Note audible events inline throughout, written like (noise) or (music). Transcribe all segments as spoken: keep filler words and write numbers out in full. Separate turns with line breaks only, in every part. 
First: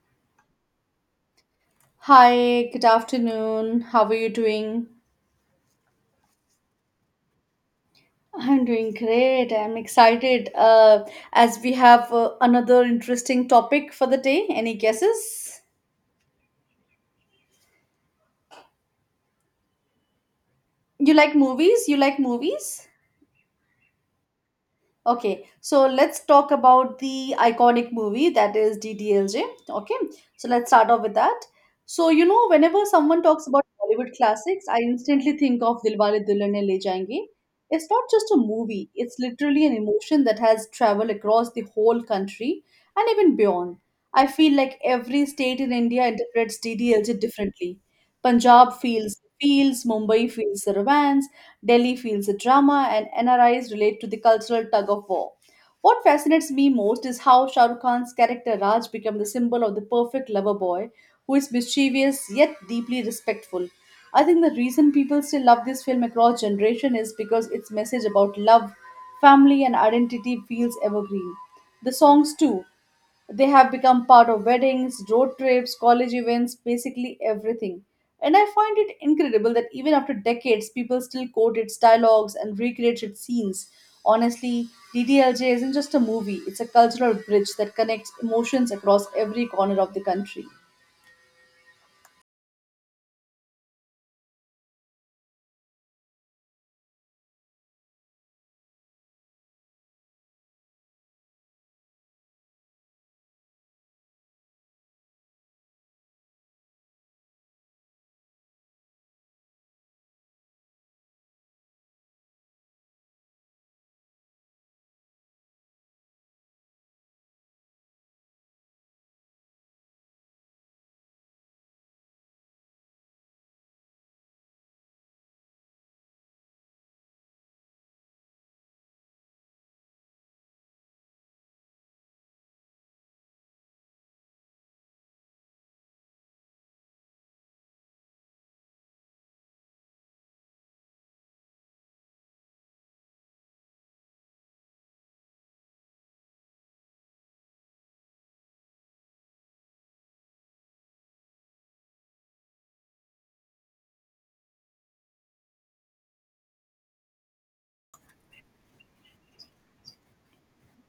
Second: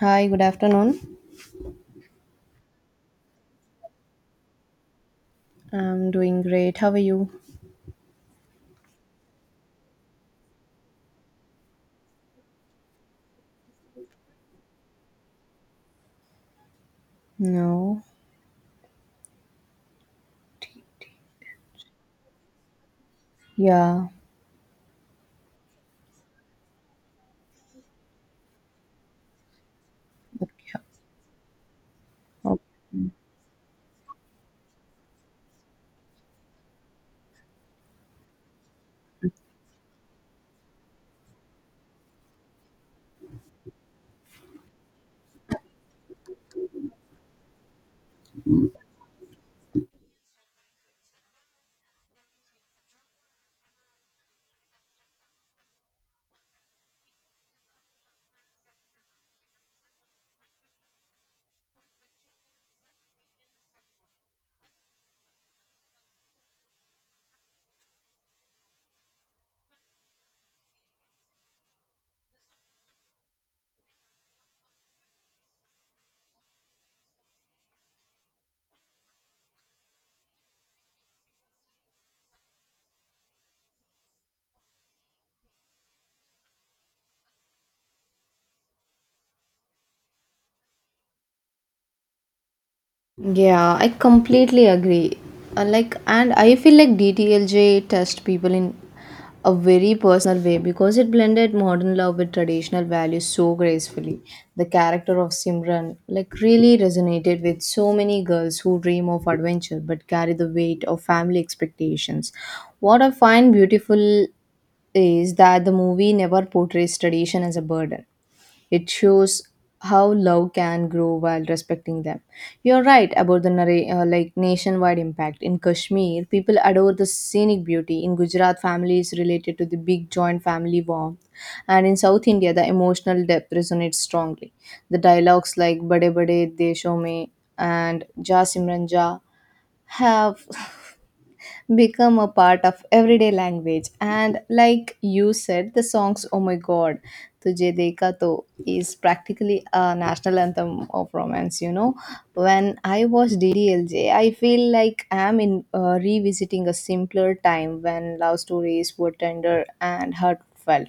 Hi, good afternoon.
Hi, good afternoon. How are you doing?
I'm doing great. How are you?
I'm doing great. I'm excited uh, as we have uh, another interesting topic for the day. Any guesses?
No.
You like movies? You like movies?
Yeah.
Okay, so let's talk about the iconic movie that is D D L J. Okay, so let's
Okay.
start off with that. So, you know, whenever someone talks about Bollywood classics, I instantly think of Dilwale Dulhania Le Jayenge. It's not just a movie, it's literally an emotion that has traveled across the whole country and even beyond. I feel like every state in India interprets D D L J differently. Punjab feels feels, Mumbai feels the romance, Delhi feels the drama, and N R Is relate to the cultural tug of war. What fascinates me most is how Shah Rukh Khan's character Raj became the symbol of the perfect lover boy who is mischievous yet deeply respectful. I think the reason people still love this film across generation is because its message about love, family, and identity feels evergreen. The songs too. They have become part of weddings, road trips, college events, basically everything. And I find it incredible that even after decades, people still quote its dialogues and recreate its scenes. Honestly, D D L J isn't just a movie, it's a cultural bridge that connects emotions across every corner of the country.
Yeah, I completely agree. And like, and I feel like D T L J touched people in a very personal way because it blended modern love with traditional values so gracefully. The character of Simran like really resonated with so many girls who dream of adventure but carry the weight of family expectations. What I find beautiful is that the movie never portrays tradition as a burden. It shows how love can grow while respecting them. You're right about the narra- uh, like nationwide impact. In Kashmir, people adore the scenic beauty. In Gujarat, families related to the big joint family warmth. And in South India, the emotional depth resonates strongly. The dialogues like Bade Bade Desho Mein and Ja Simran Ja have (laughs) become a part of everyday language. And like you said, the songs Oh My God, Tujhe Dekha To is practically a national anthem of romance, you know. When I watch D D L J, I feel like I'm in uh, revisiting a simpler time when love stories were tender and heartfelt.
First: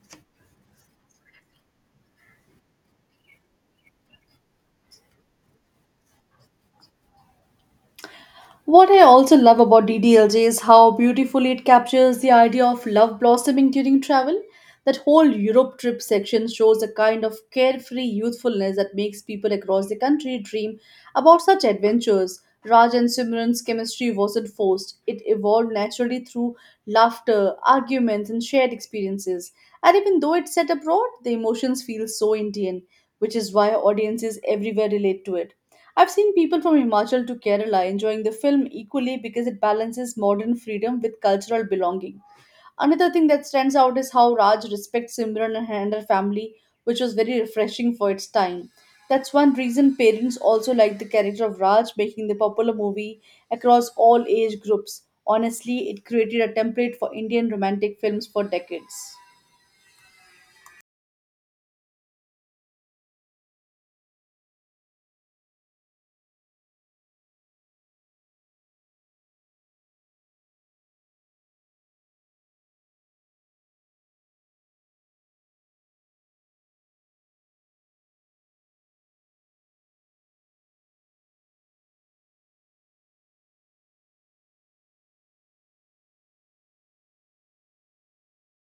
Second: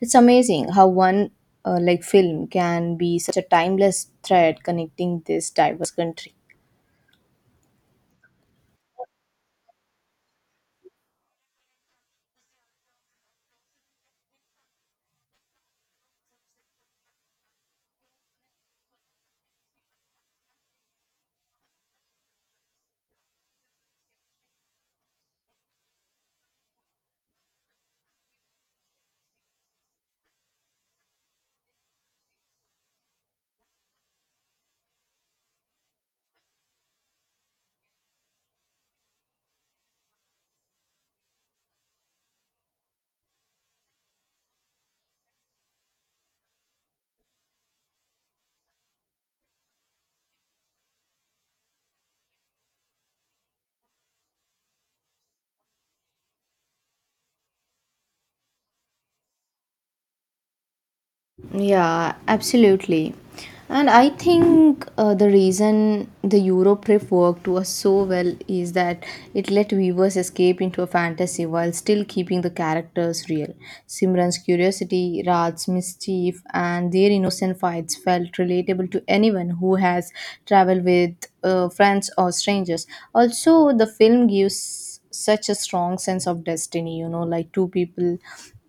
It's amazing how one uh, like film can be such a timeless thread connecting this diverse country.
What I also love about D D L J is how beautifully it captures the idea of love blossoming during travel. That whole Europe trip section shows a kind of carefree youthfulness that makes people across the country dream about such adventures. Raj and Simran's chemistry wasn't forced, it evolved naturally through laughter, arguments, and shared experiences. And even though it's set abroad, the emotions feel so Indian, which is why audiences everywhere relate to it. I've seen people from Himachal to Kerala enjoying the film equally because it balances modern freedom with cultural belonging. Another thing that stands out is how Raj respects Simran and her family, which was very refreshing for its time. That's one reason parents also like the character of Raj, making the popular movie across all age groups. Honestly, it created a template for Indian romantic films for decades.
Yeah, absolutely. And I think uh, the reason the Eurotrip worked was so well is that it let viewers escape into a fantasy while still keeping the characters real. Simran's curiosity, Raj's mischief, and their innocent fights felt relatable to anyone who has traveled with uh, friends or strangers. Also, the film gives such a strong sense of destiny, you know, like two people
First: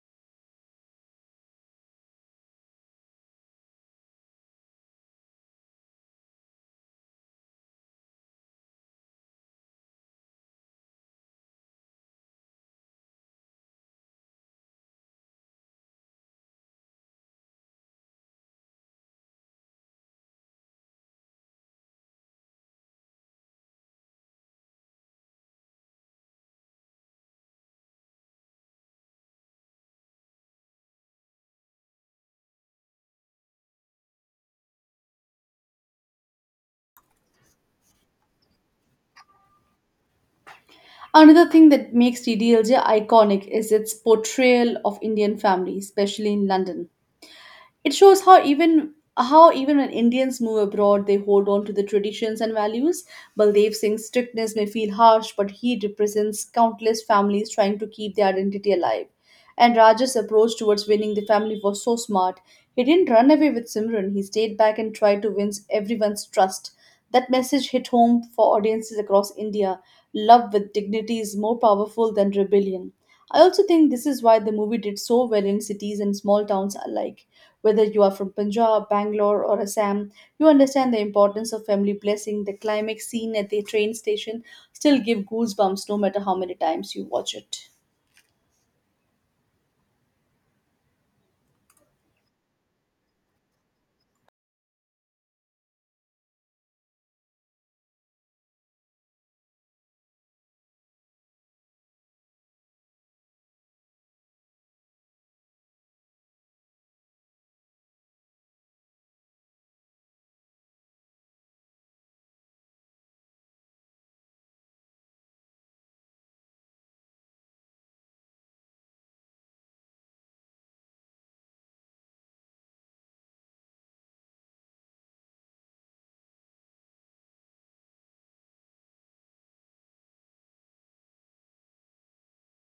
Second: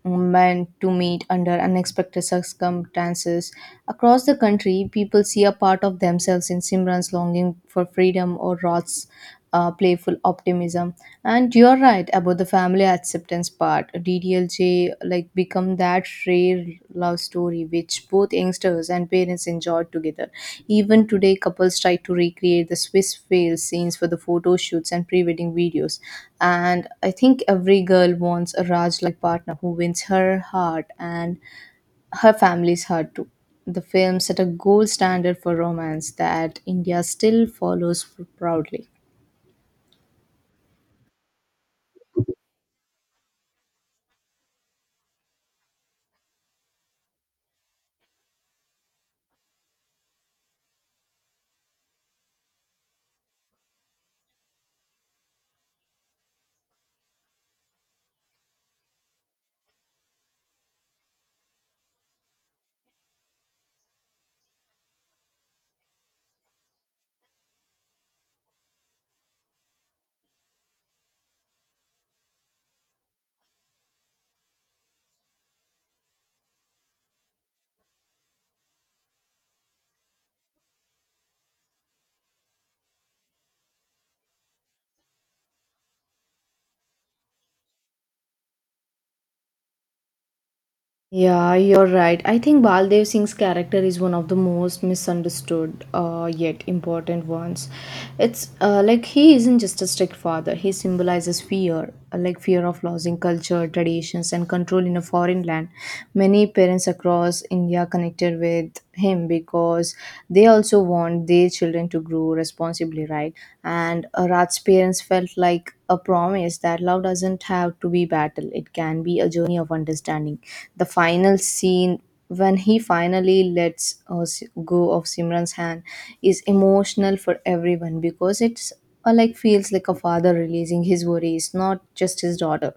meant to meet under unexpected circumstances. Across the country, people see a part of themselves in Simran's longing for freedom or Rod's uh, playful optimism. And you're right about the family acceptance part. D D L J like becomes that rare love story which both youngsters and parents enjoyed together. Even today, couples try to recreate the Swiss fail scenes for the photo shoots and pre wedding videos. And I think every girl wants a Raj like partner who wins her heart and her family's heart too. The film set a gold standard for romance that India still follows proudly.
Another thing that makes T D L J iconic is its portrayal of Indian families, especially in London. It shows how even how even when Indians move abroad, they hold on to the traditions and values. Baldev Singh's strictness may feel harsh, but he represents countless families trying to keep their identity alive. And Raj's approach towards winning the family was so smart. He didn't run away with Simran. He stayed back and tried to win everyone's trust. That message hit home for audiences across India. Love with dignity is more powerful than rebellion. I also think this is why the movie did so well in cities and small towns alike. Whether you are from Punjab, Bangalore, or Assam, you understand the importance of family blessing. The climax scene at the train station still give goosebumps no matter how many times you watch it.
Yeah, you're right. I think Baldev Singh's character is one of the most misunderstood uh, yet important ones. It's uh, like he isn't just a strict father, he symbolizes fear, uh, like fear of losing culture, traditions, and control in a foreign land. Many parents across India connected with him because they also want their children to children to grow responsibly, right? And uh, Rat's parents felt like a promise that love doesn't have to be battle; it can be a journey of understanding. The final scene when he finally lets us go of Simran's hand is emotional for everyone because it's uh, like feels like a father releasing his worries, not just his daughter.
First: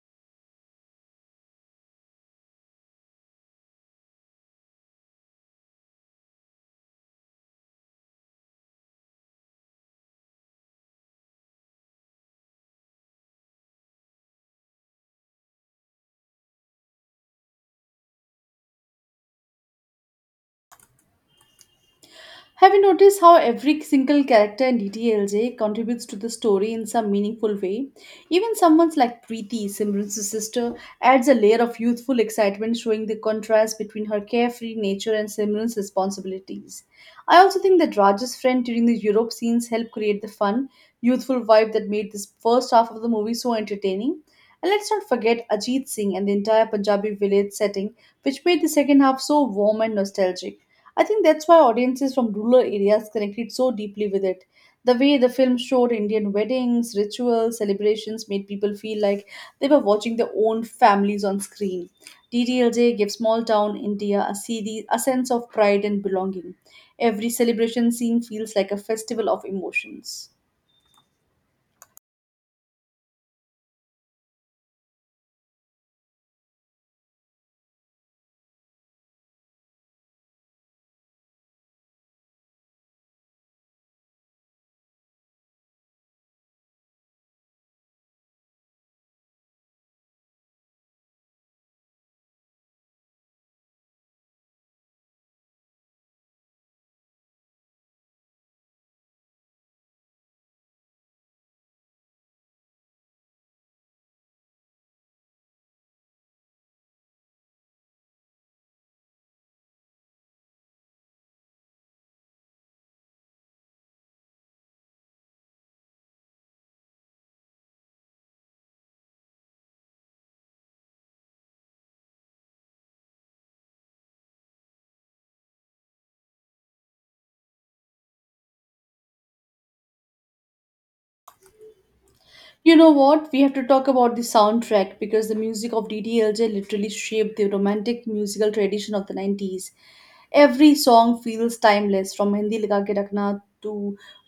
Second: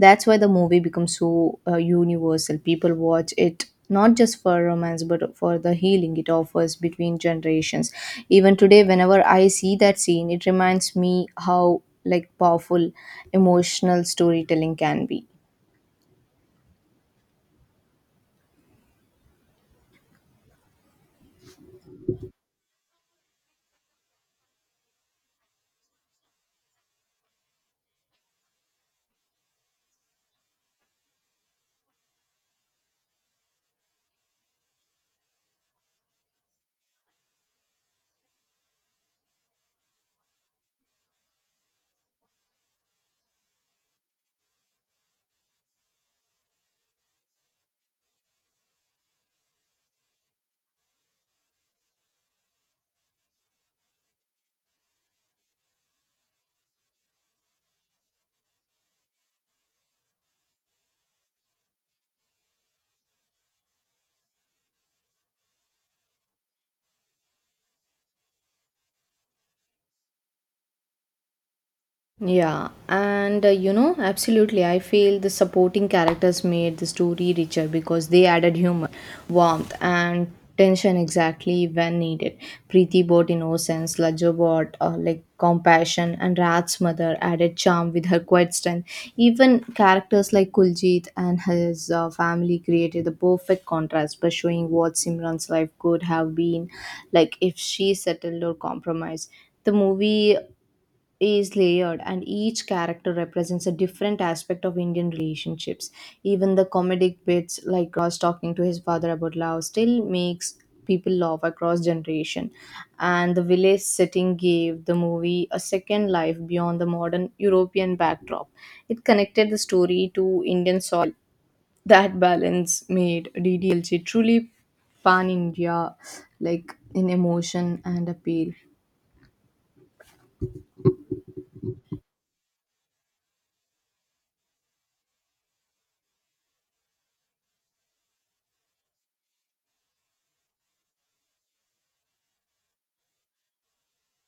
That's why the movie becomes so uh, universal. People watch it not just for romance but for the healing it offers between generations. Even today whenever I see that scene it reminds me how like powerful emotional storytelling can be.
Have you noticed how every single character in D T L J contributes to the story in some meaningful way? Even someone like Preeti, Simran's sister, adds a layer of youthful excitement, showing the contrast between her carefree nature and Simran's responsibilities. I also think that Raj's friend during the Europe scenes helped create the fun, youthful vibe that made this first half of the movie so entertaining. And let's not forget Ajit Singh and the entire Punjabi village setting, which made the second half so warm and nostalgic. I think that's why audiences from rural areas connected so deeply with it. The way the film showed Indian weddings, rituals, celebrations made people feel like they were watching their own families on screen. D D L J gave small town India a, series, a sense of pride and belonging. Every celebration scene feels like a festival of emotions.
Yeah, and uh, you know, absolutely. I feel the supporting characters made the story richer because they added humor, warmth, and tension exactly when needed. Preeti brought innocence, Lajjo brought uh, like compassion, and Rat's mother added charm with her quiet strength. Even characters like Kuljit and his uh, family created the perfect contrast by showing what Simran's life could have been like if she settled or compromised the movie is layered and each character represents a different aspect of Indian relationships. Even the comedic bits like Ross talking to his father about love still makes people laugh across generation. And the village setting gave the movie a second life beyond the modern European backdrop. It connected the story to Indian soil. That balance made D D L J truly pan India like in emotion and appeal.
You know what? We have to talk about the soundtrack because the music of D D L J literally shaped the romantic musical tradition of the nineties. Every song feels timeless, from Hindi Laga Ke Rakhna to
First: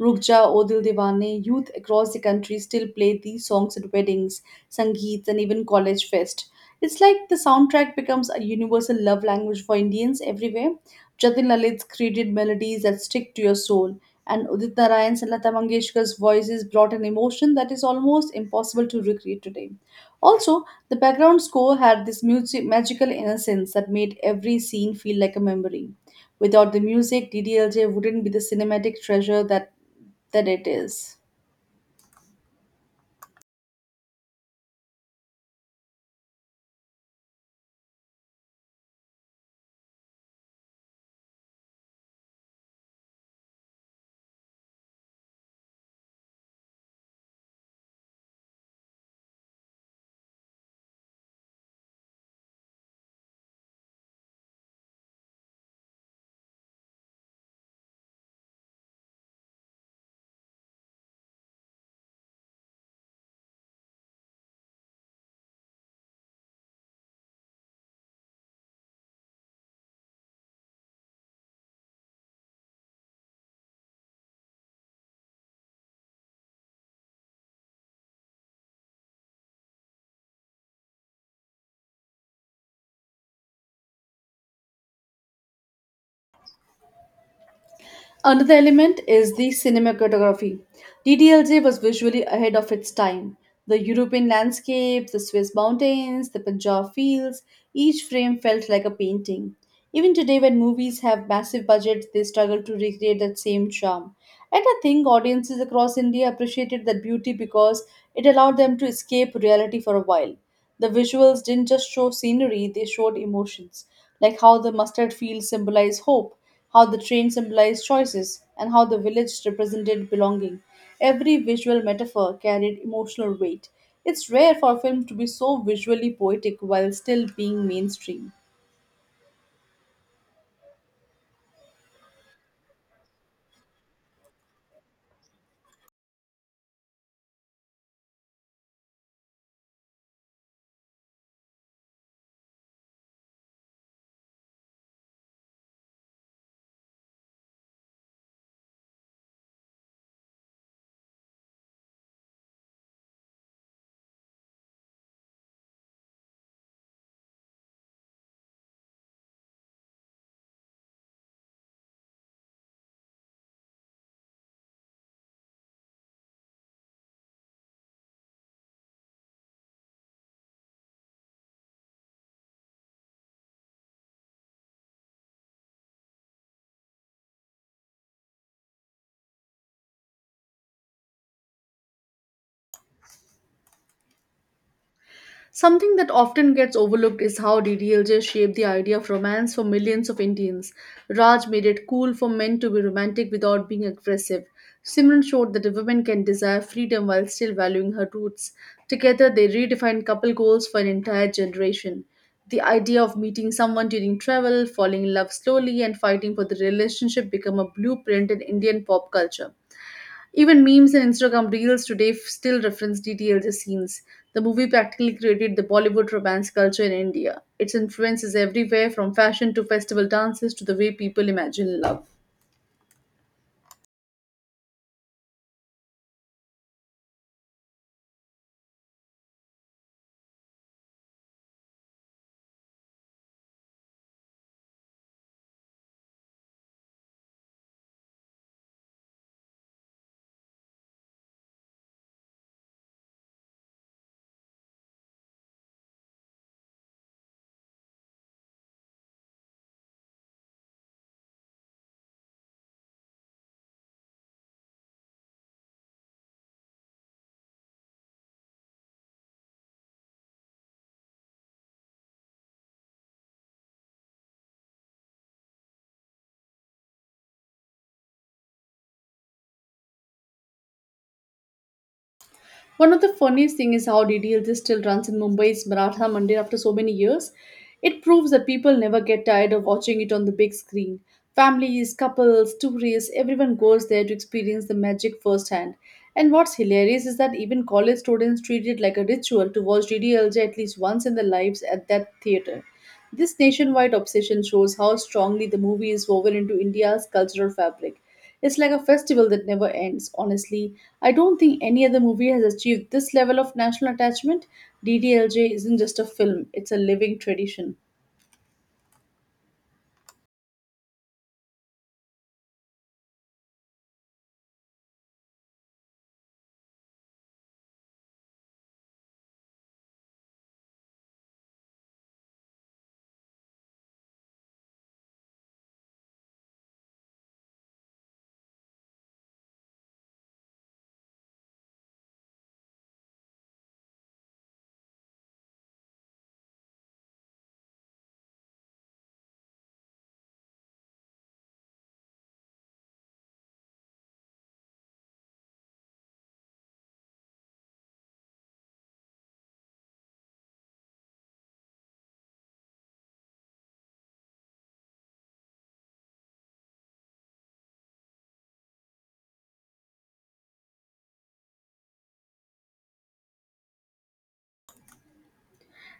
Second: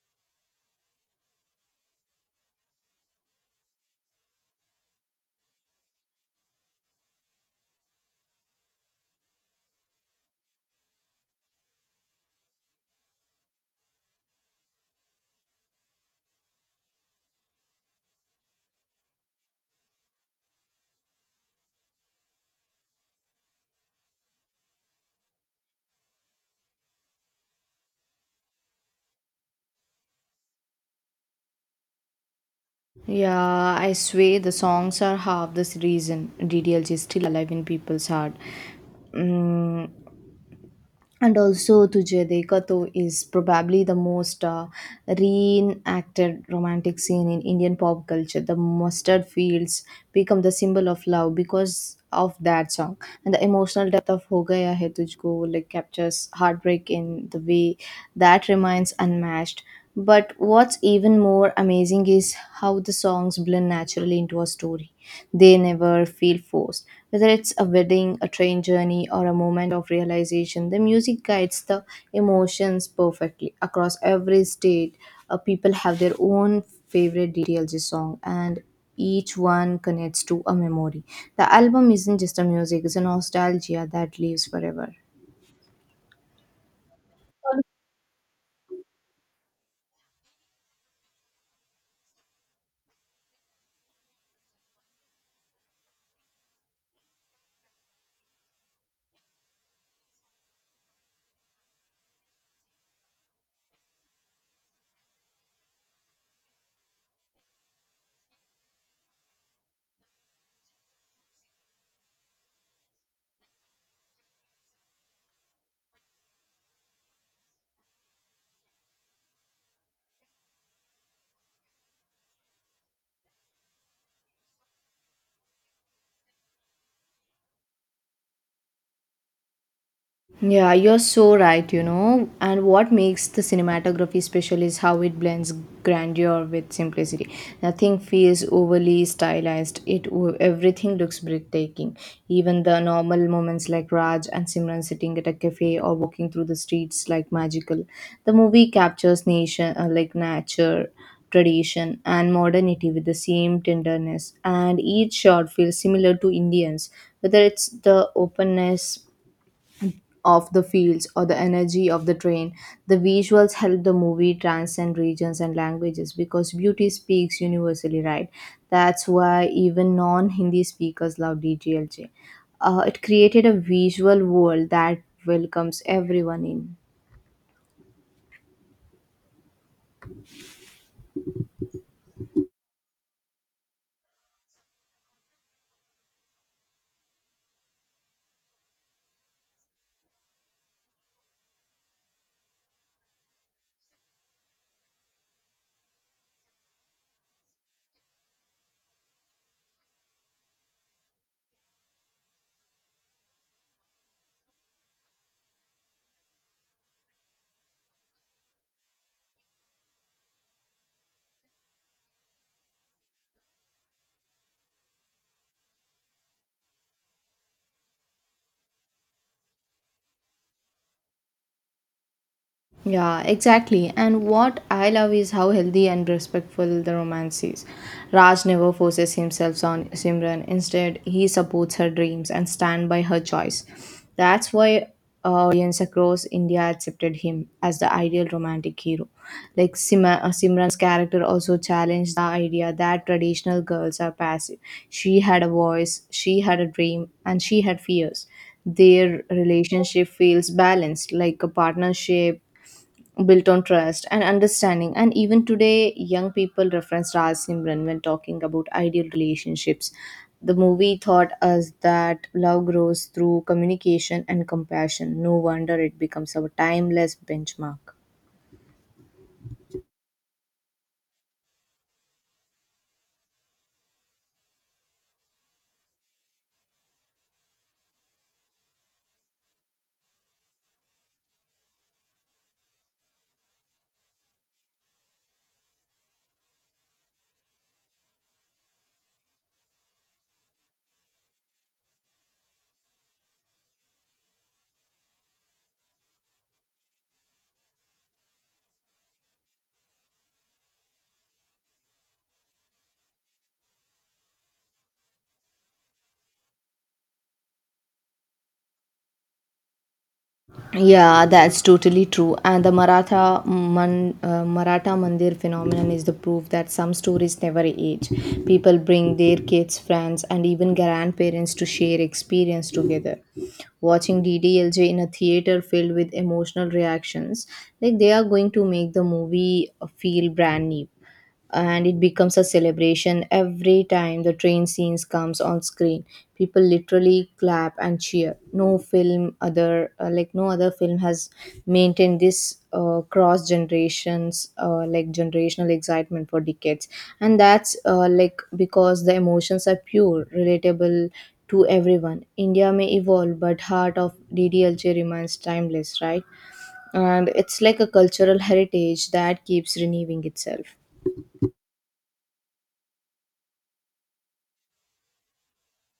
Ruk Ja O Dil Dewane. Youth across the country still play these songs at weddings, sangeets, and even college fest. It's like the soundtrack becomes a universal love language for Indians everywhere. Jatin Lalit's created melodies that stick to your soul and Udit Narayan's and Lata Mangeshkar's voices brought an emotion that is almost impossible to recreate today. Also, the background score had this music- magical innocence that made every scene feel like a memory. Without the music, D D L J wouldn't be the cinematic treasure that, that it is.
Yeah, I swear the songs are half this reason D D L J is still alive in people's heart. Mm, and also Tujhe Dekha To is probably the most uh, reenacted romantic scene in Indian pop culture. The mustard fields become the symbol of love because of that song. And the emotional depth of Ho Gaya Hai Tujhko like captures heartbreak in the way that remains unmatched. But what's even more amazing is how the songs blend naturally into a story. They never feel forced. Whether it's a wedding, a train journey, or a moment of realization, the music guides the emotions perfectly. Across every state, uh, people have their own favorite D T L G song, and each one connects to a memory. The album isn't just a music, it's a nostalgia that lives forever.
Another element is the cinematography. D D L J was visually ahead of its time. The European landscapes, the Swiss mountains, the Punjab fields, each frame felt like a painting. Even today, when movies have massive budgets, they struggle to recreate that same charm. And I think audiences across India appreciated that beauty because it allowed them to escape reality for a while. The visuals didn't just show scenery, they showed emotions like how the mustard fields symbolize hope, how the train symbolized choices, and how the village represented belonging. Every visual metaphor carried emotional weight. It's rare for a film to be so visually poetic while still being mainstream.
Yeah, you're so right, you know. And what makes the cinematography special is how it blends grandeur with simplicity. Nothing feels overly stylized. It everything looks breathtaking. Even the normal moments like Raj and Simran sitting at a cafe or walking through the streets like magical. The movie captures nation uh, like nature, tradition and modernity with the same tenderness and each shot feels similar to Indians whether it's the openness of the fields or the energy of the train. The visuals help the movie transcend regions and languages because beauty speaks universally, right? That's why even non Hindi speakers love D G L J. Uh, it created a visual world that welcomes everyone in.
Something that often gets overlooked is how D D L J shaped the idea of romance for millions of Indians. Raj made it cool for men to be romantic without being aggressive. Simran showed that a woman can desire freedom while still valuing her roots. Together, they redefined couple goals for an entire generation. The idea of meeting someone during travel, falling in love slowly, and fighting for the relationship became a blueprint in Indian pop culture. Even memes and Instagram reels today f- still reference D T L J scenes. The movie practically created the Bollywood romance culture in India. Its influence is everywhere from fashion to festival dances to the way people imagine love.
Yeah, exactly. And what I love is how healthy and respectful the romance is. Raj never forces himself on Simran. Instead, he supports her dreams and stand by her choice. That's why uh, audience across India accepted him as the ideal romantic hero. Like Sima, uh, Simran's character also challenged the idea that traditional girls are passive. She had a voice, she had a dream, and she had fears. Their relationship feels balanced, like a partnership built on trust and understanding. And even today, young people reference Raj Simran when talking about ideal relationships. The movie taught us that love grows through communication and compassion. No wonder it becomes our timeless benchmark.
One of the funniest thing is how D D L J still runs in Mumbai's Maratha Mandir after so many years. It proves that people never get tired of watching it on the big screen. Families, couples, tourists, everyone goes there to experience the magic firsthand. And what's hilarious is that even college students treat it like a ritual to watch D D L J at least once in their lives at that theater. This nationwide obsession shows how strongly the movie is woven into India's cultural fabric. It's like a festival that never ends, honestly. I don't think any other movie has achieved this level of national attachment. D D L J isn't just a film, it's a living tradition.
Yeah, that's totally true. And the Maratha Man, uh, Maratha Mandir phenomenon is the proof that some stories never age. People bring their kids, friends, and even grandparents to share experience together. Watching D D L J in a theater filled with emotional reactions. Like they are going to make the movie feel brand new, and it becomes a celebration every time the train scenes comes on screen. People literally clap and cheer. No film other uh, like no other film has maintained this uh, cross generations uh, like generational excitement for decades, and that's uh, like because the emotions are pure relatable to everyone. India may evolve, but heart of DDLJ remains timeless, right? And it's like a cultural heritage that keeps renewing itself.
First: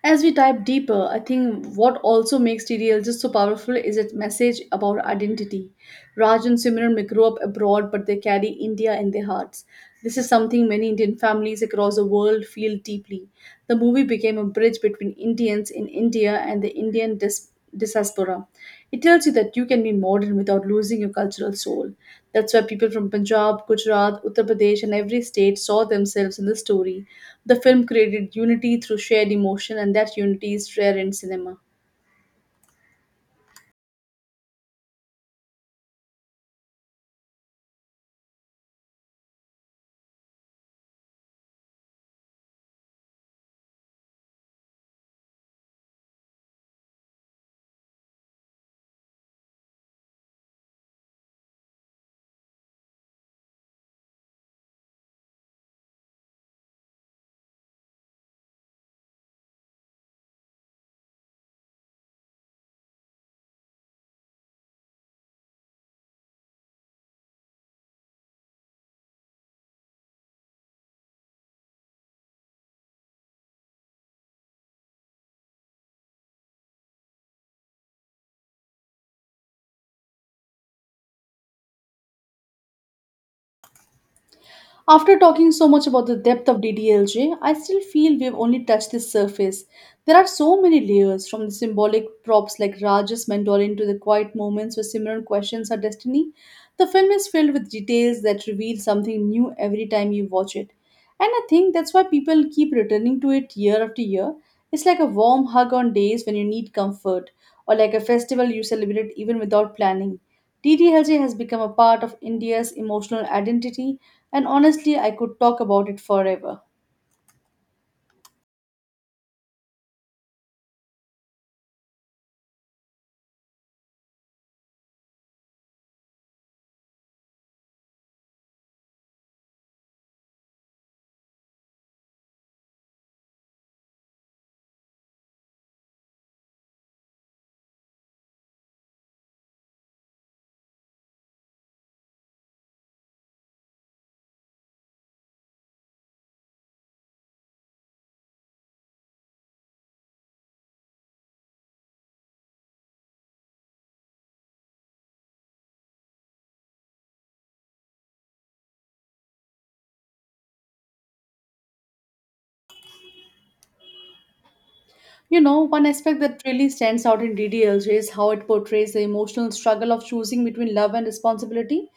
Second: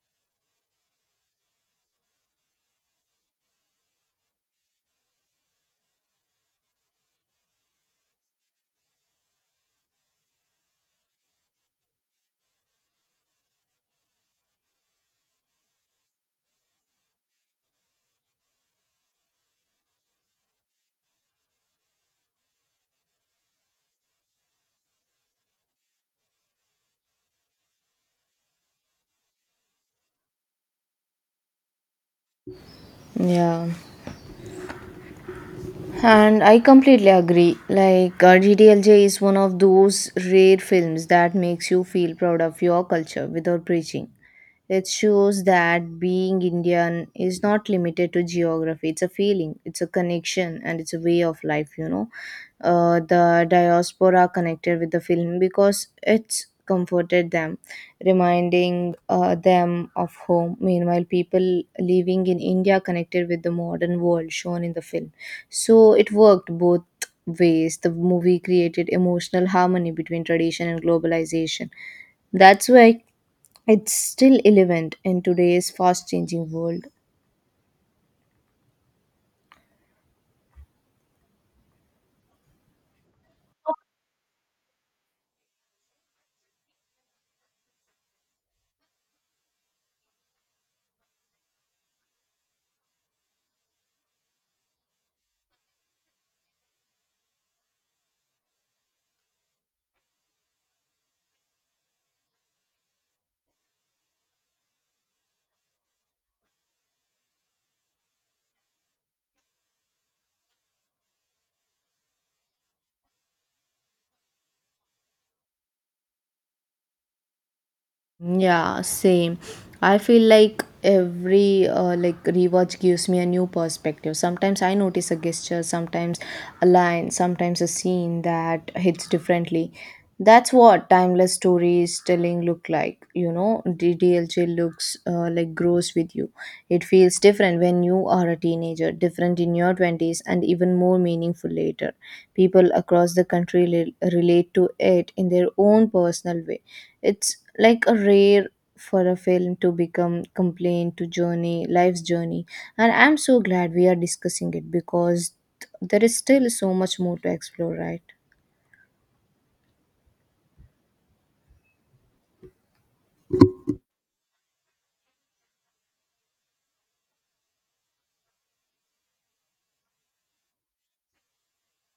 As we dive deeper, I think what also makes T D L just so powerful is its message about identity. Raj and Simran may grow up abroad, but they carry India in their hearts. This is something many Indian families across the world feel deeply. The movie became a bridge between Indians in India and the Indian diaspora diaspora. It tells you that you can be modern without losing your cultural soul. That's why people from Punjab, Gujarat, Uttar Pradesh, and every state saw themselves in the story. The film created unity through shared emotion, and that unity is rare in cinema.
Yeah, and I completely agree. Like, uh, G D L J is one of those rare films that makes you feel proud of your culture without preaching. It shows that being Indian is not limited to geography. It's a feeling, it's a connection, and it's a way of life, you know. Uh, the diaspora connected with the film because it's comforted them, reminding uh, them of home. Meanwhile, people living in India connected with the modern world shown in the film. So it worked both ways. The movie created emotional harmony between tradition and globalization. That's why it's still relevant in today's fast changing world.
After talking so much about the depth of D D L J, I still feel we've only touched the surface. There are so many layers, from the symbolic props like Raj's mentoring to the quiet moments where Simran questions her destiny. The film is filled with details that reveal something new every time you watch it. And I think that's why people keep returning to it year after year. It's like a warm hug on days when you need comfort, or like a festival you celebrate even without planning. D D L J has become a part of India's emotional identity, and honestly, I could talk about it forever.
Yeah, same. I feel like every uh, like rewatch gives me a new perspective. Sometimes I notice a gesture, sometimes a line, sometimes a scene that hits differently. That's what timeless stories telling look like. You know, D D L J looks uh, like grows with you. It feels different when you are a teenager, different in your twenties, and even more meaningful later. People across the country rel- relate to it in their own personal way. It's like a rare for a film to become complaint to journey life's journey, and I'm so glad we are discussing it because there is still so much more to explore, right?
You know, one aspect that really stands out in D D L J is how it portrays the emotional struggle of choosing between love and responsibility.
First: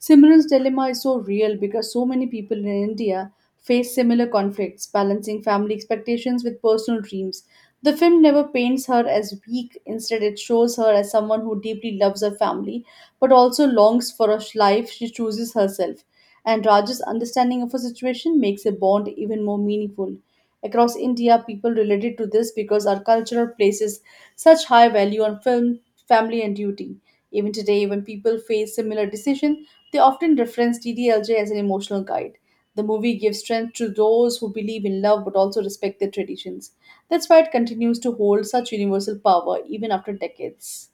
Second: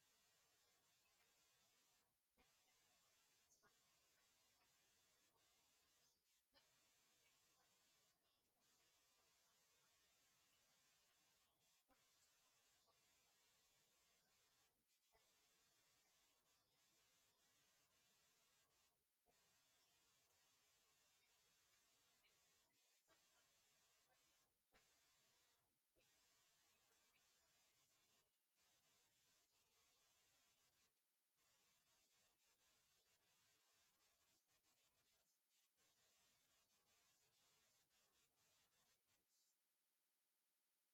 Simran's dilemma is so real because so many people in India face similar conflicts, balancing family expectations with personal dreams. The film never paints her as weak, instead, it shows her as someone who deeply loves her family but also longs for a life she chooses herself. And Raj's understanding of her situation makes a bond even more meaningful. Across India, people related to this because our culture places such high value on film, family, and duty. Even today, when people face similar decision, they often reference D D L J as an emotional guide. The movie gives strength to those who believe in love but also respect their traditions. That's why it continues to hold such universal power even after decades.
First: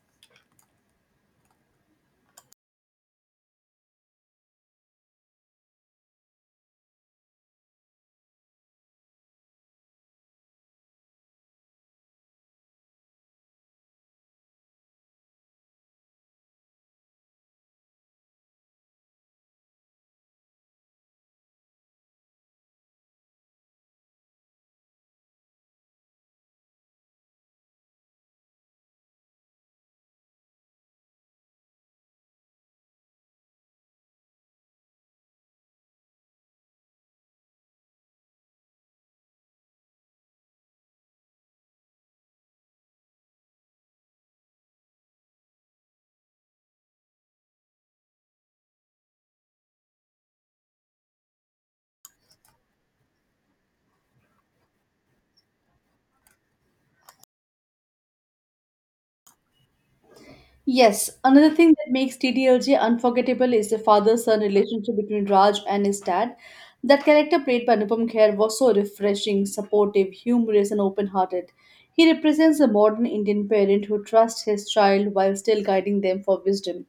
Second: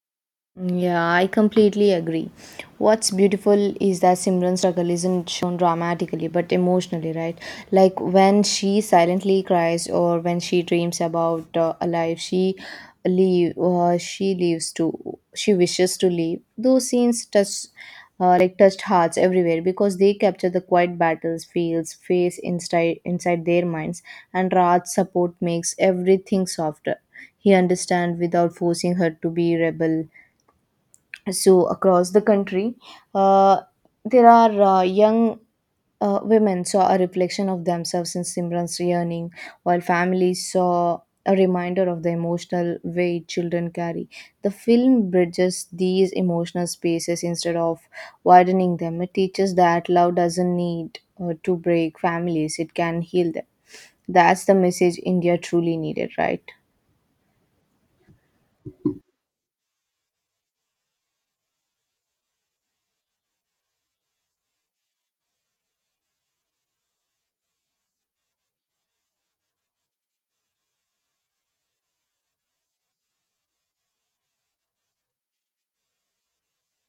Yeah, I completely agree. What's beautiful is that Simran's struggle isn't shown dramatically but emotionally, right? Like when she silently cries or when she dreams about uh, a life she leave uh, she leaves to she wishes to leave. Those scenes touch uh, like touched hearts everywhere because they capture the quiet battles fields face inside inside their minds, and Raj's support makes everything softer. He understands without forcing her to be rebel, so across the country uh, there are uh, young uh, women saw a reflection of themselves in Simran's yearning, while families saw a reminder of the emotional weight children carry. The film bridges these emotional spaces instead of widening them. It teaches that love doesn't need uh, to break families, it can heal them. That's the message India truly needed, right?
Yes, another thing that makes T T L J unforgettable is the father-son relationship between Raj and his dad. That character played by Anupam Kher was so refreshing, supportive, humorous, and open-hearted. He represents a modern Indian parent who trusts his child while still guiding them for wisdom.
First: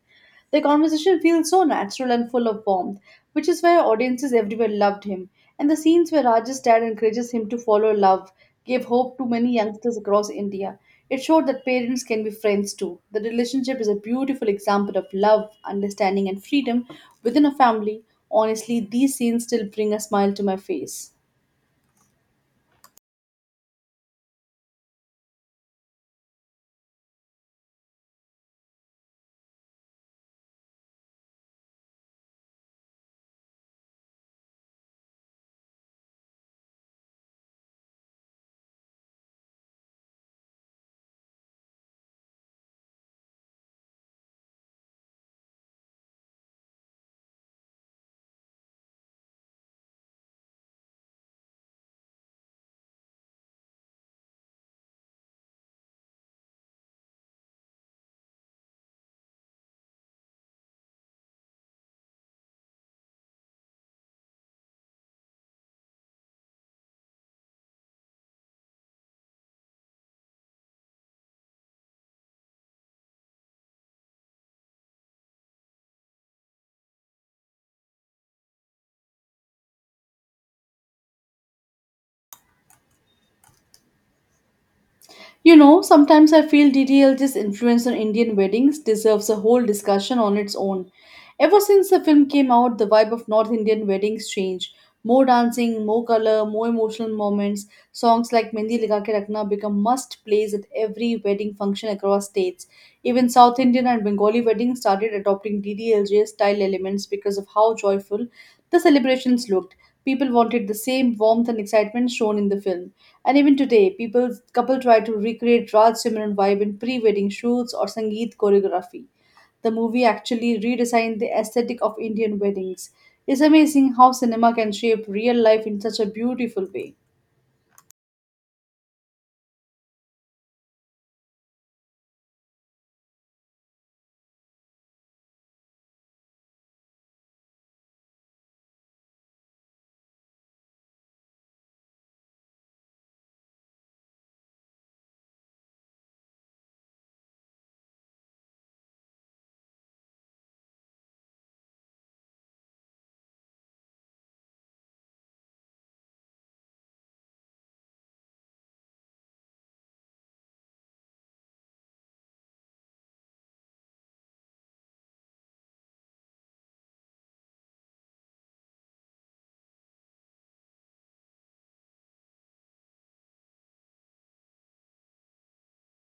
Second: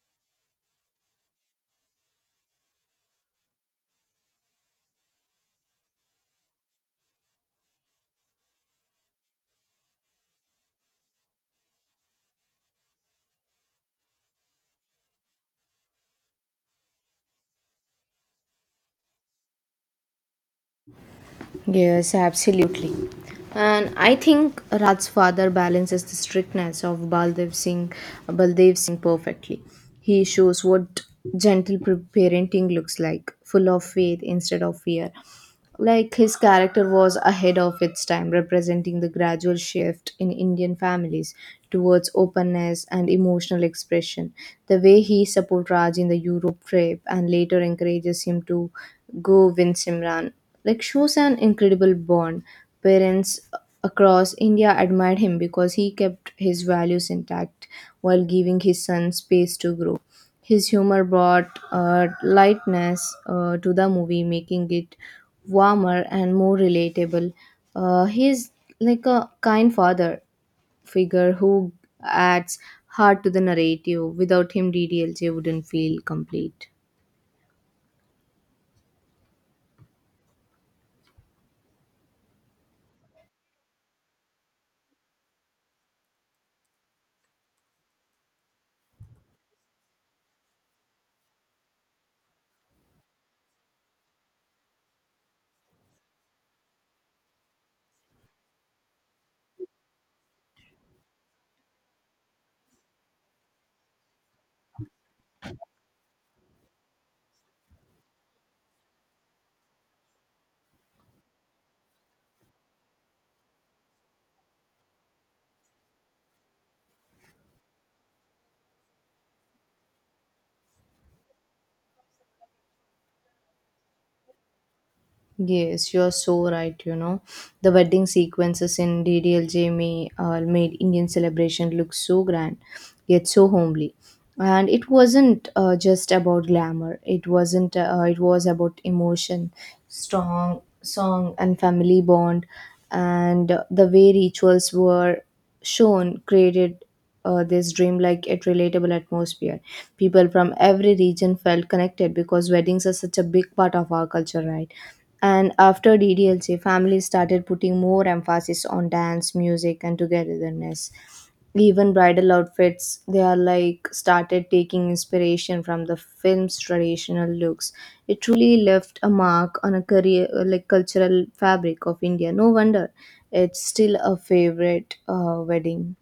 The conversation feels so natural and full of warmth, which is why audiences everywhere loved him. And the scenes where Raj's dad encourages him to follow love gave hope to many youngsters across India. It showed that parents can be friends too. The relationship is a beautiful example of love, understanding, and freedom within a family. Honestly, these scenes still bring a smile to my face.
Yes, absolutely. And I think Raj's father balances the strictness of Baldev Singh, Baldev Singh perfectly. He shows what gentle pre- parenting looks like, full of faith instead of fear. Like his character was ahead of its time, representing the gradual shift in Indian families towards openness and emotional expression. The way he supports Raj in the Europe trip and later encourages him to go win Simran like shows an incredible bond. Parents across India admired him because he kept his values intact while giving his son space to grow. His humor brought uh, lightness uh, to the movie, making it warmer and more relatable. Uh, he's like a kind father figure who adds heart to the narrative. Without him, D D L J wouldn't feel complete.
You know, sometimes I feel D D L J's influence on Indian weddings deserves a whole discussion on its own. Ever since the film came out, the vibe of North Indian weddings changed. More dancing, more color, more emotional moments. Songs like Mendi Laga Ke Rakhna become must plays at every wedding function across states. Even South Indian and Bengali weddings started adopting D D L J style elements because of how joyful the celebrations looked. People wanted the same warmth and excitement shown in the film. And even today, people couple try to recreate Raj Simran vibe in pre-wedding shoots or Sangeet choreography. The movie actually redesigned the aesthetic of Indian weddings. It's amazing how cinema can shape real life in
Yes,
such a
you're so
beautiful
right. You
way.
know, the wedding sequences in D D L J may, uh, made Indian celebration look so grand, yet so homely. And it wasn't uh, just about glamour. It wasn't. Uh, it was about emotion, strong song, and family bond. And uh, the way rituals were shown created uh, this dreamlike yet relatable atmosphere. People from every region felt connected because weddings are such a big part of our culture, right? And after D D L C, families started putting more emphasis on dance, music, and togetherness. Even bridal outfits, they are like started taking inspiration from the film's traditional looks. It truly left a mark on a career, like cultural fabric of India. No wonder it's still a favorite uh, wedding.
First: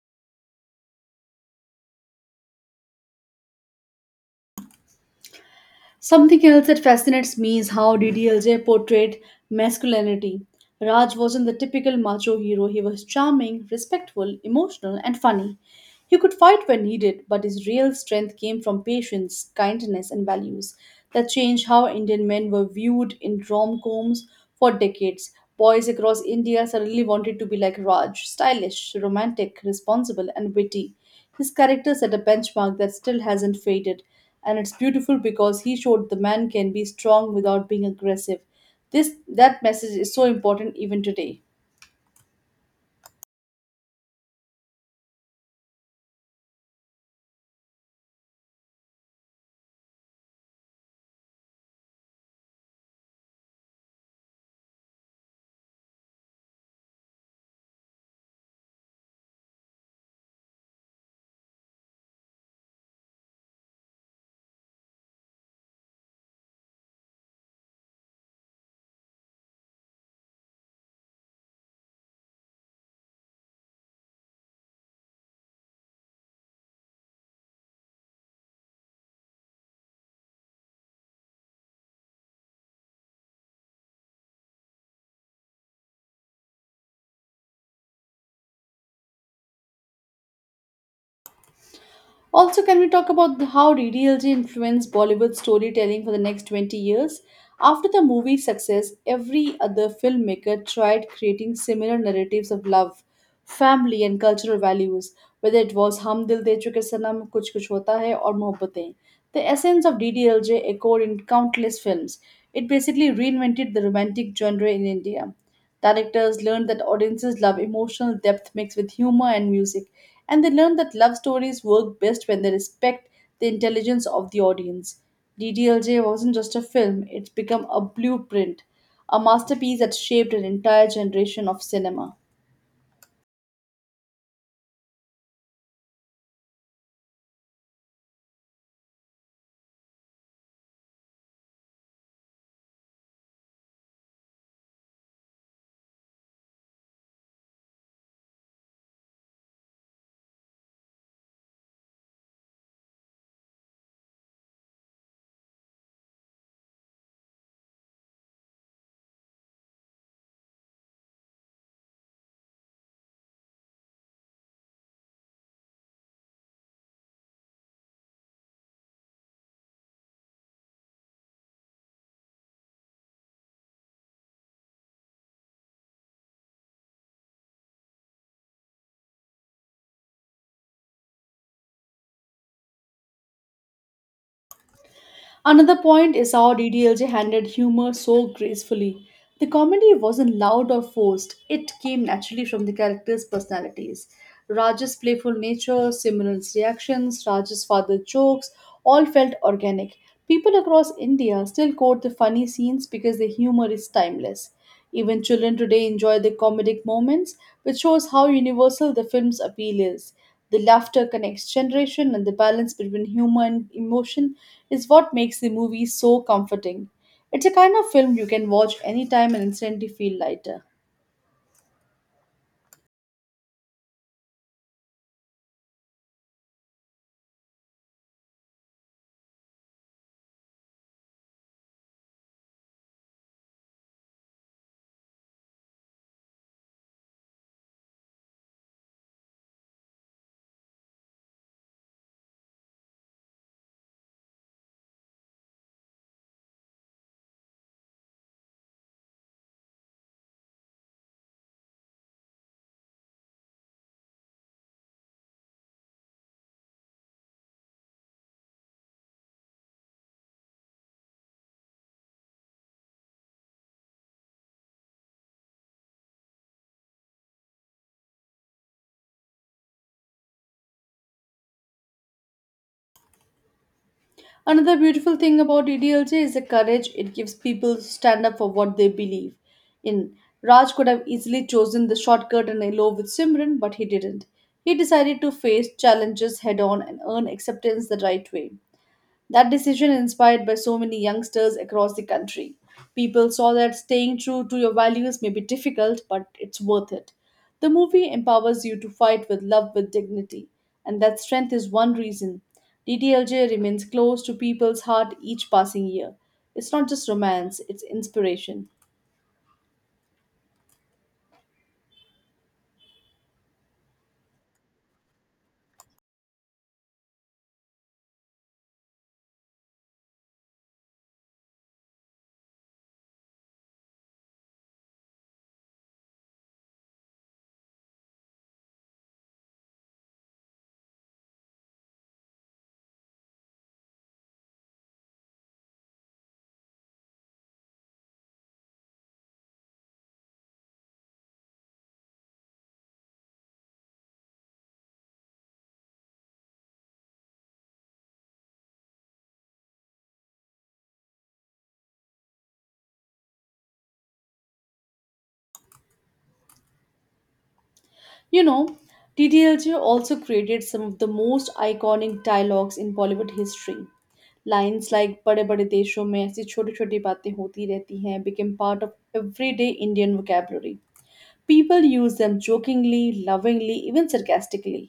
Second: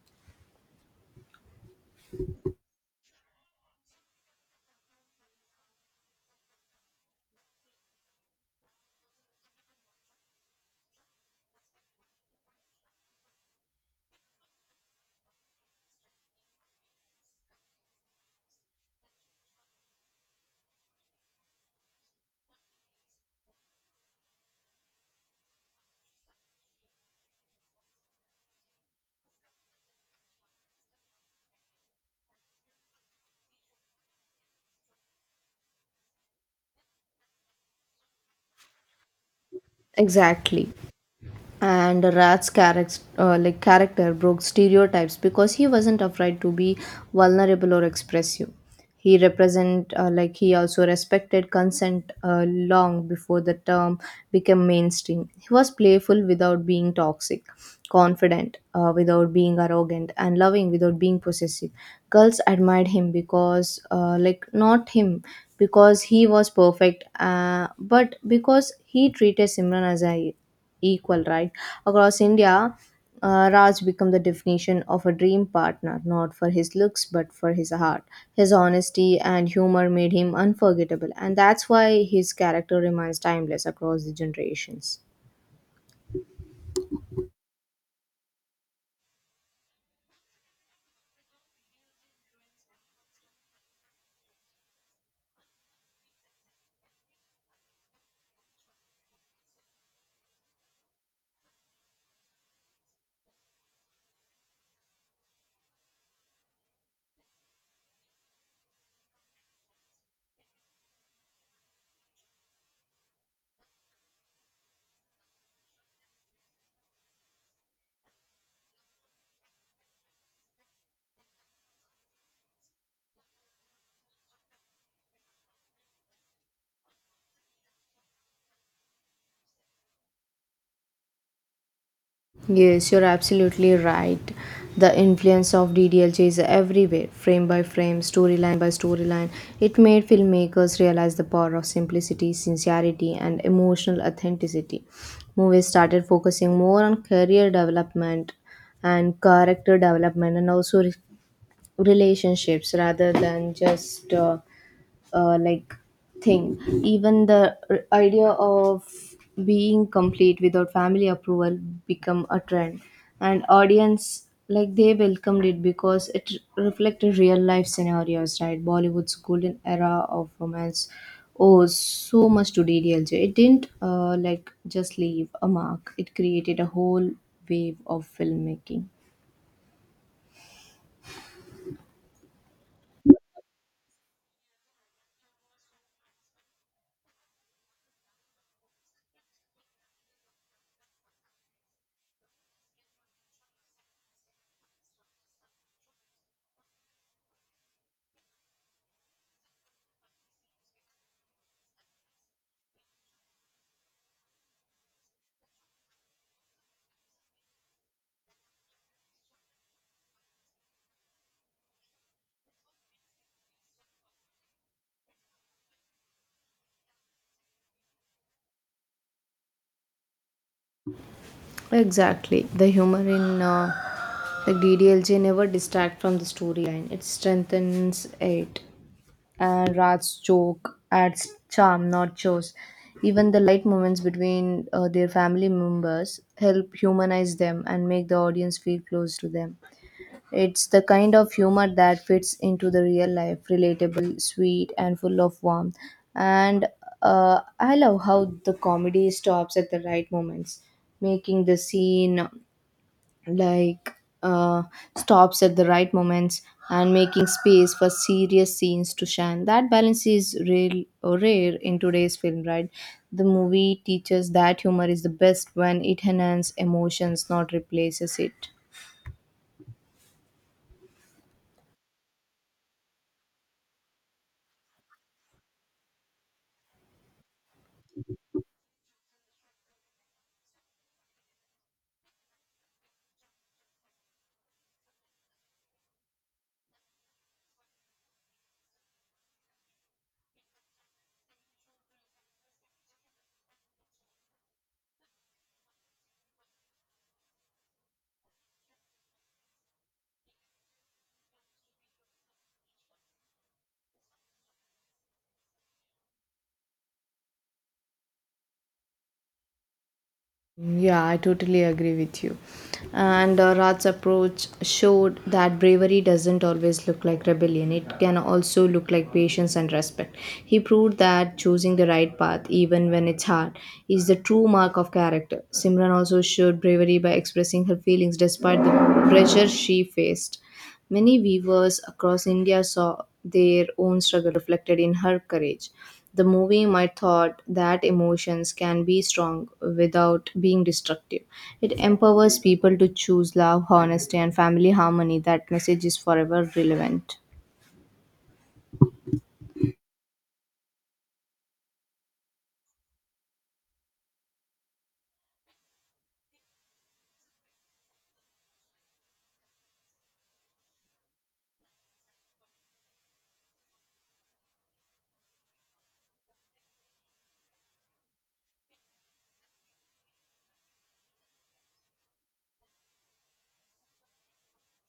Something else that fascinates me is how D D L J portrayed masculinity. Raj wasn't the typical macho hero, he was charming, respectful, emotional, and funny. He could fight when needed, but his real strength came from patience, kindness, and values that changed how Indian men were viewed in rom coms for decades. Boys across India suddenly wanted to be like Raj stylish, romantic, responsible, and witty. His character set a benchmark that still hasn't faded, and it's beautiful because he showed the man can be strong without being aggressive. This that message is so
Exactly.
important even today.
And rat's character uh, like character broke stereotypes because he wasn't afraid to be vulnerable or expressive. He represent uh, like he also respected consent uh, long before the term became mainstream. He was playful without being toxic, confident uh, without being arrogant, and loving without being possessive. Girls admired him because uh, like not him because he was perfect uh, but because he treated Simran as a equal right across India. Uh, Raj became the definition of a dream partner, not for his looks but for his heart. His honesty and humor made him unforgettable, and that's why his character remains timeless across the generations.
Also, can we talk about the- how D D L J influenced Bollywood storytelling for the next twenty years? After the movie's success, every other filmmaker tried creating similar narratives of love, family, and cultural values, whether it was Hum Dil De Chuke Sanam, Kuch Kuch Hota Hai, or Mohabbatein. The essence of D D L J echoed in countless films. It basically reinvented the romantic genre in India. Directors learned that audiences love emotional depth mixed with humor and music, and they learned that love stories work best when they respect the intelligence of the audience. D D L J wasn't just a film, it's become a blueprint, a masterpiece that shaped an entire generation of cinema.
Yes, you're absolutely right. The influence of D D L J is everywhere, frame by frame, storyline by storyline. It made filmmakers realize the power of simplicity, sincerity, and emotional authenticity. Movies started focusing more on career development and character development and also re- relationships rather than just uh, uh, like thing. Even the r- idea of being complete without family approval become a trend, and audience like they welcomed it because it reflected real life scenarios, right? Bollywood's golden era of romance owes so much to ddlj. It didn't uh, like just leave a mark, it created a whole wave of filmmaking.
Another point is how D D L J handled humor so gracefully. The comedy wasn't loud or forced, it came naturally from the characters' personalities. Raj's playful nature, Simran's reactions, Raj's father jokes all felt organic. People across India still quote the funny scenes because the humor is timeless. Even children today enjoy the comedic moments, which shows how universal the film's appeal is. The laughter connects generation and the balance between humor and emotion is what makes the movie so comforting. It's a kind of film you can watch anytime and instantly feel lighter.
Exactly. The humor in uh, the D D L J never distract from the storyline. It strengthens it. And Raj's joke adds charm, not chores. Even the light moments between uh, their family members help humanize them and make the audience feel close to them. It's the kind of humor that fits into the real life, relatable, sweet, and full of warmth. And uh, I love how the comedy stops at the right moments, making the scene like uh, stops at the right moments and making space for serious scenes to shine. That balance is real rare in today's film, right? The movie teaches that humor is the best when it enhances emotions, not replaces it.
Another beautiful thing about D D L J is the courage it gives people to stand up for what they believe in. Raj could have easily chosen the shortcut and elope with Simran, but he didn't. He decided to face challenges head on and earn acceptance the right way. That decision inspired by so many youngsters across the country. People saw that staying true to your values may be difficult, but it's worth it. The movie empowers you to fight with love with dignity, and that strength is one reason. D T L J remains close to people's heart each passing year. It's not just romance, it's inspiration.
Yeah, I totally agree with you. And uh, rat's approach showed that bravery doesn't always look like rebellion. It can also look like patience and respect. He proved that choosing the right path, even when it's hard, is the true mark of character. Simran also showed bravery by expressing her feelings despite the pressure she faced. Many weavers across India saw their own struggle reflected in her courage. The movie might thought that emotions can be strong without being destructive. It empowers people to choose love, honesty, and family harmony. That message is forever relevant.
You know, T T L J also created some of the most iconic dialogues in Bollywood history. Lines like बड़े बड़े देशों में ऐसी छोटी छोटी बातें होती रहती हैं became part of everyday Indian vocabulary. People used them jokingly, lovingly, even sarcastically.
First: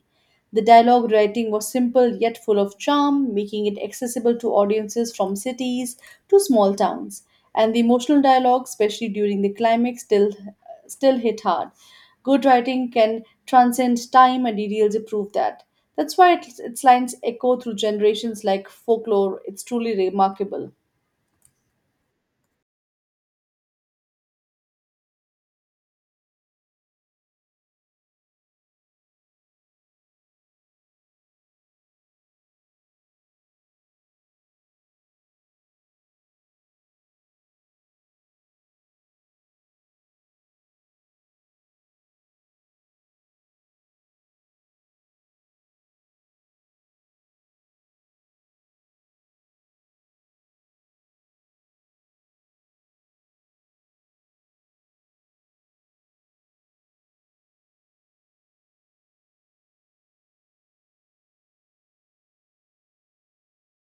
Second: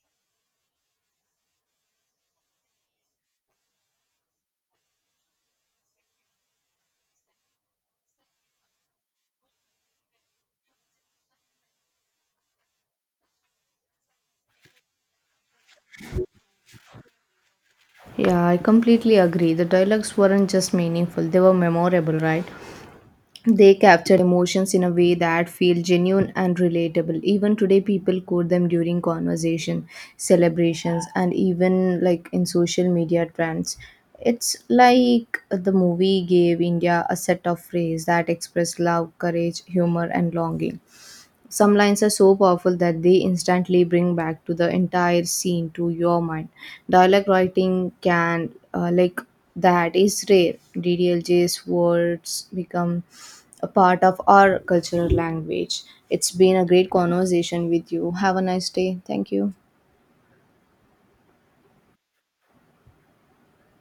The dialogue writing was simple yet full of charm, making it accessible to audiences from cities to small towns. And the emotional dialogue, especially during the climax, still still hit hard. Good writing can transcend time, and details prove that. That's why its, its lines echo through generations
Yeah, I
like
completely
folklore.
agree.
It's
The
truly
dialogues weren't
remarkable.
just meaningful, they were memorable, right? They capture emotions in a way that feel genuine and relatable. Even today, people quote them during conversation, celebrations, and even like in social media trends. It's like the movie gave India a set of phrases that express love, courage, humor, and longing. Some lines are so powerful that they instantly bring back to the entire scene to your mind. Dialect writing can, uh, like, that is rare. DDLJ's words become a part of our cultural language. It's been a great conversation with you. Have a nice day. Thank you.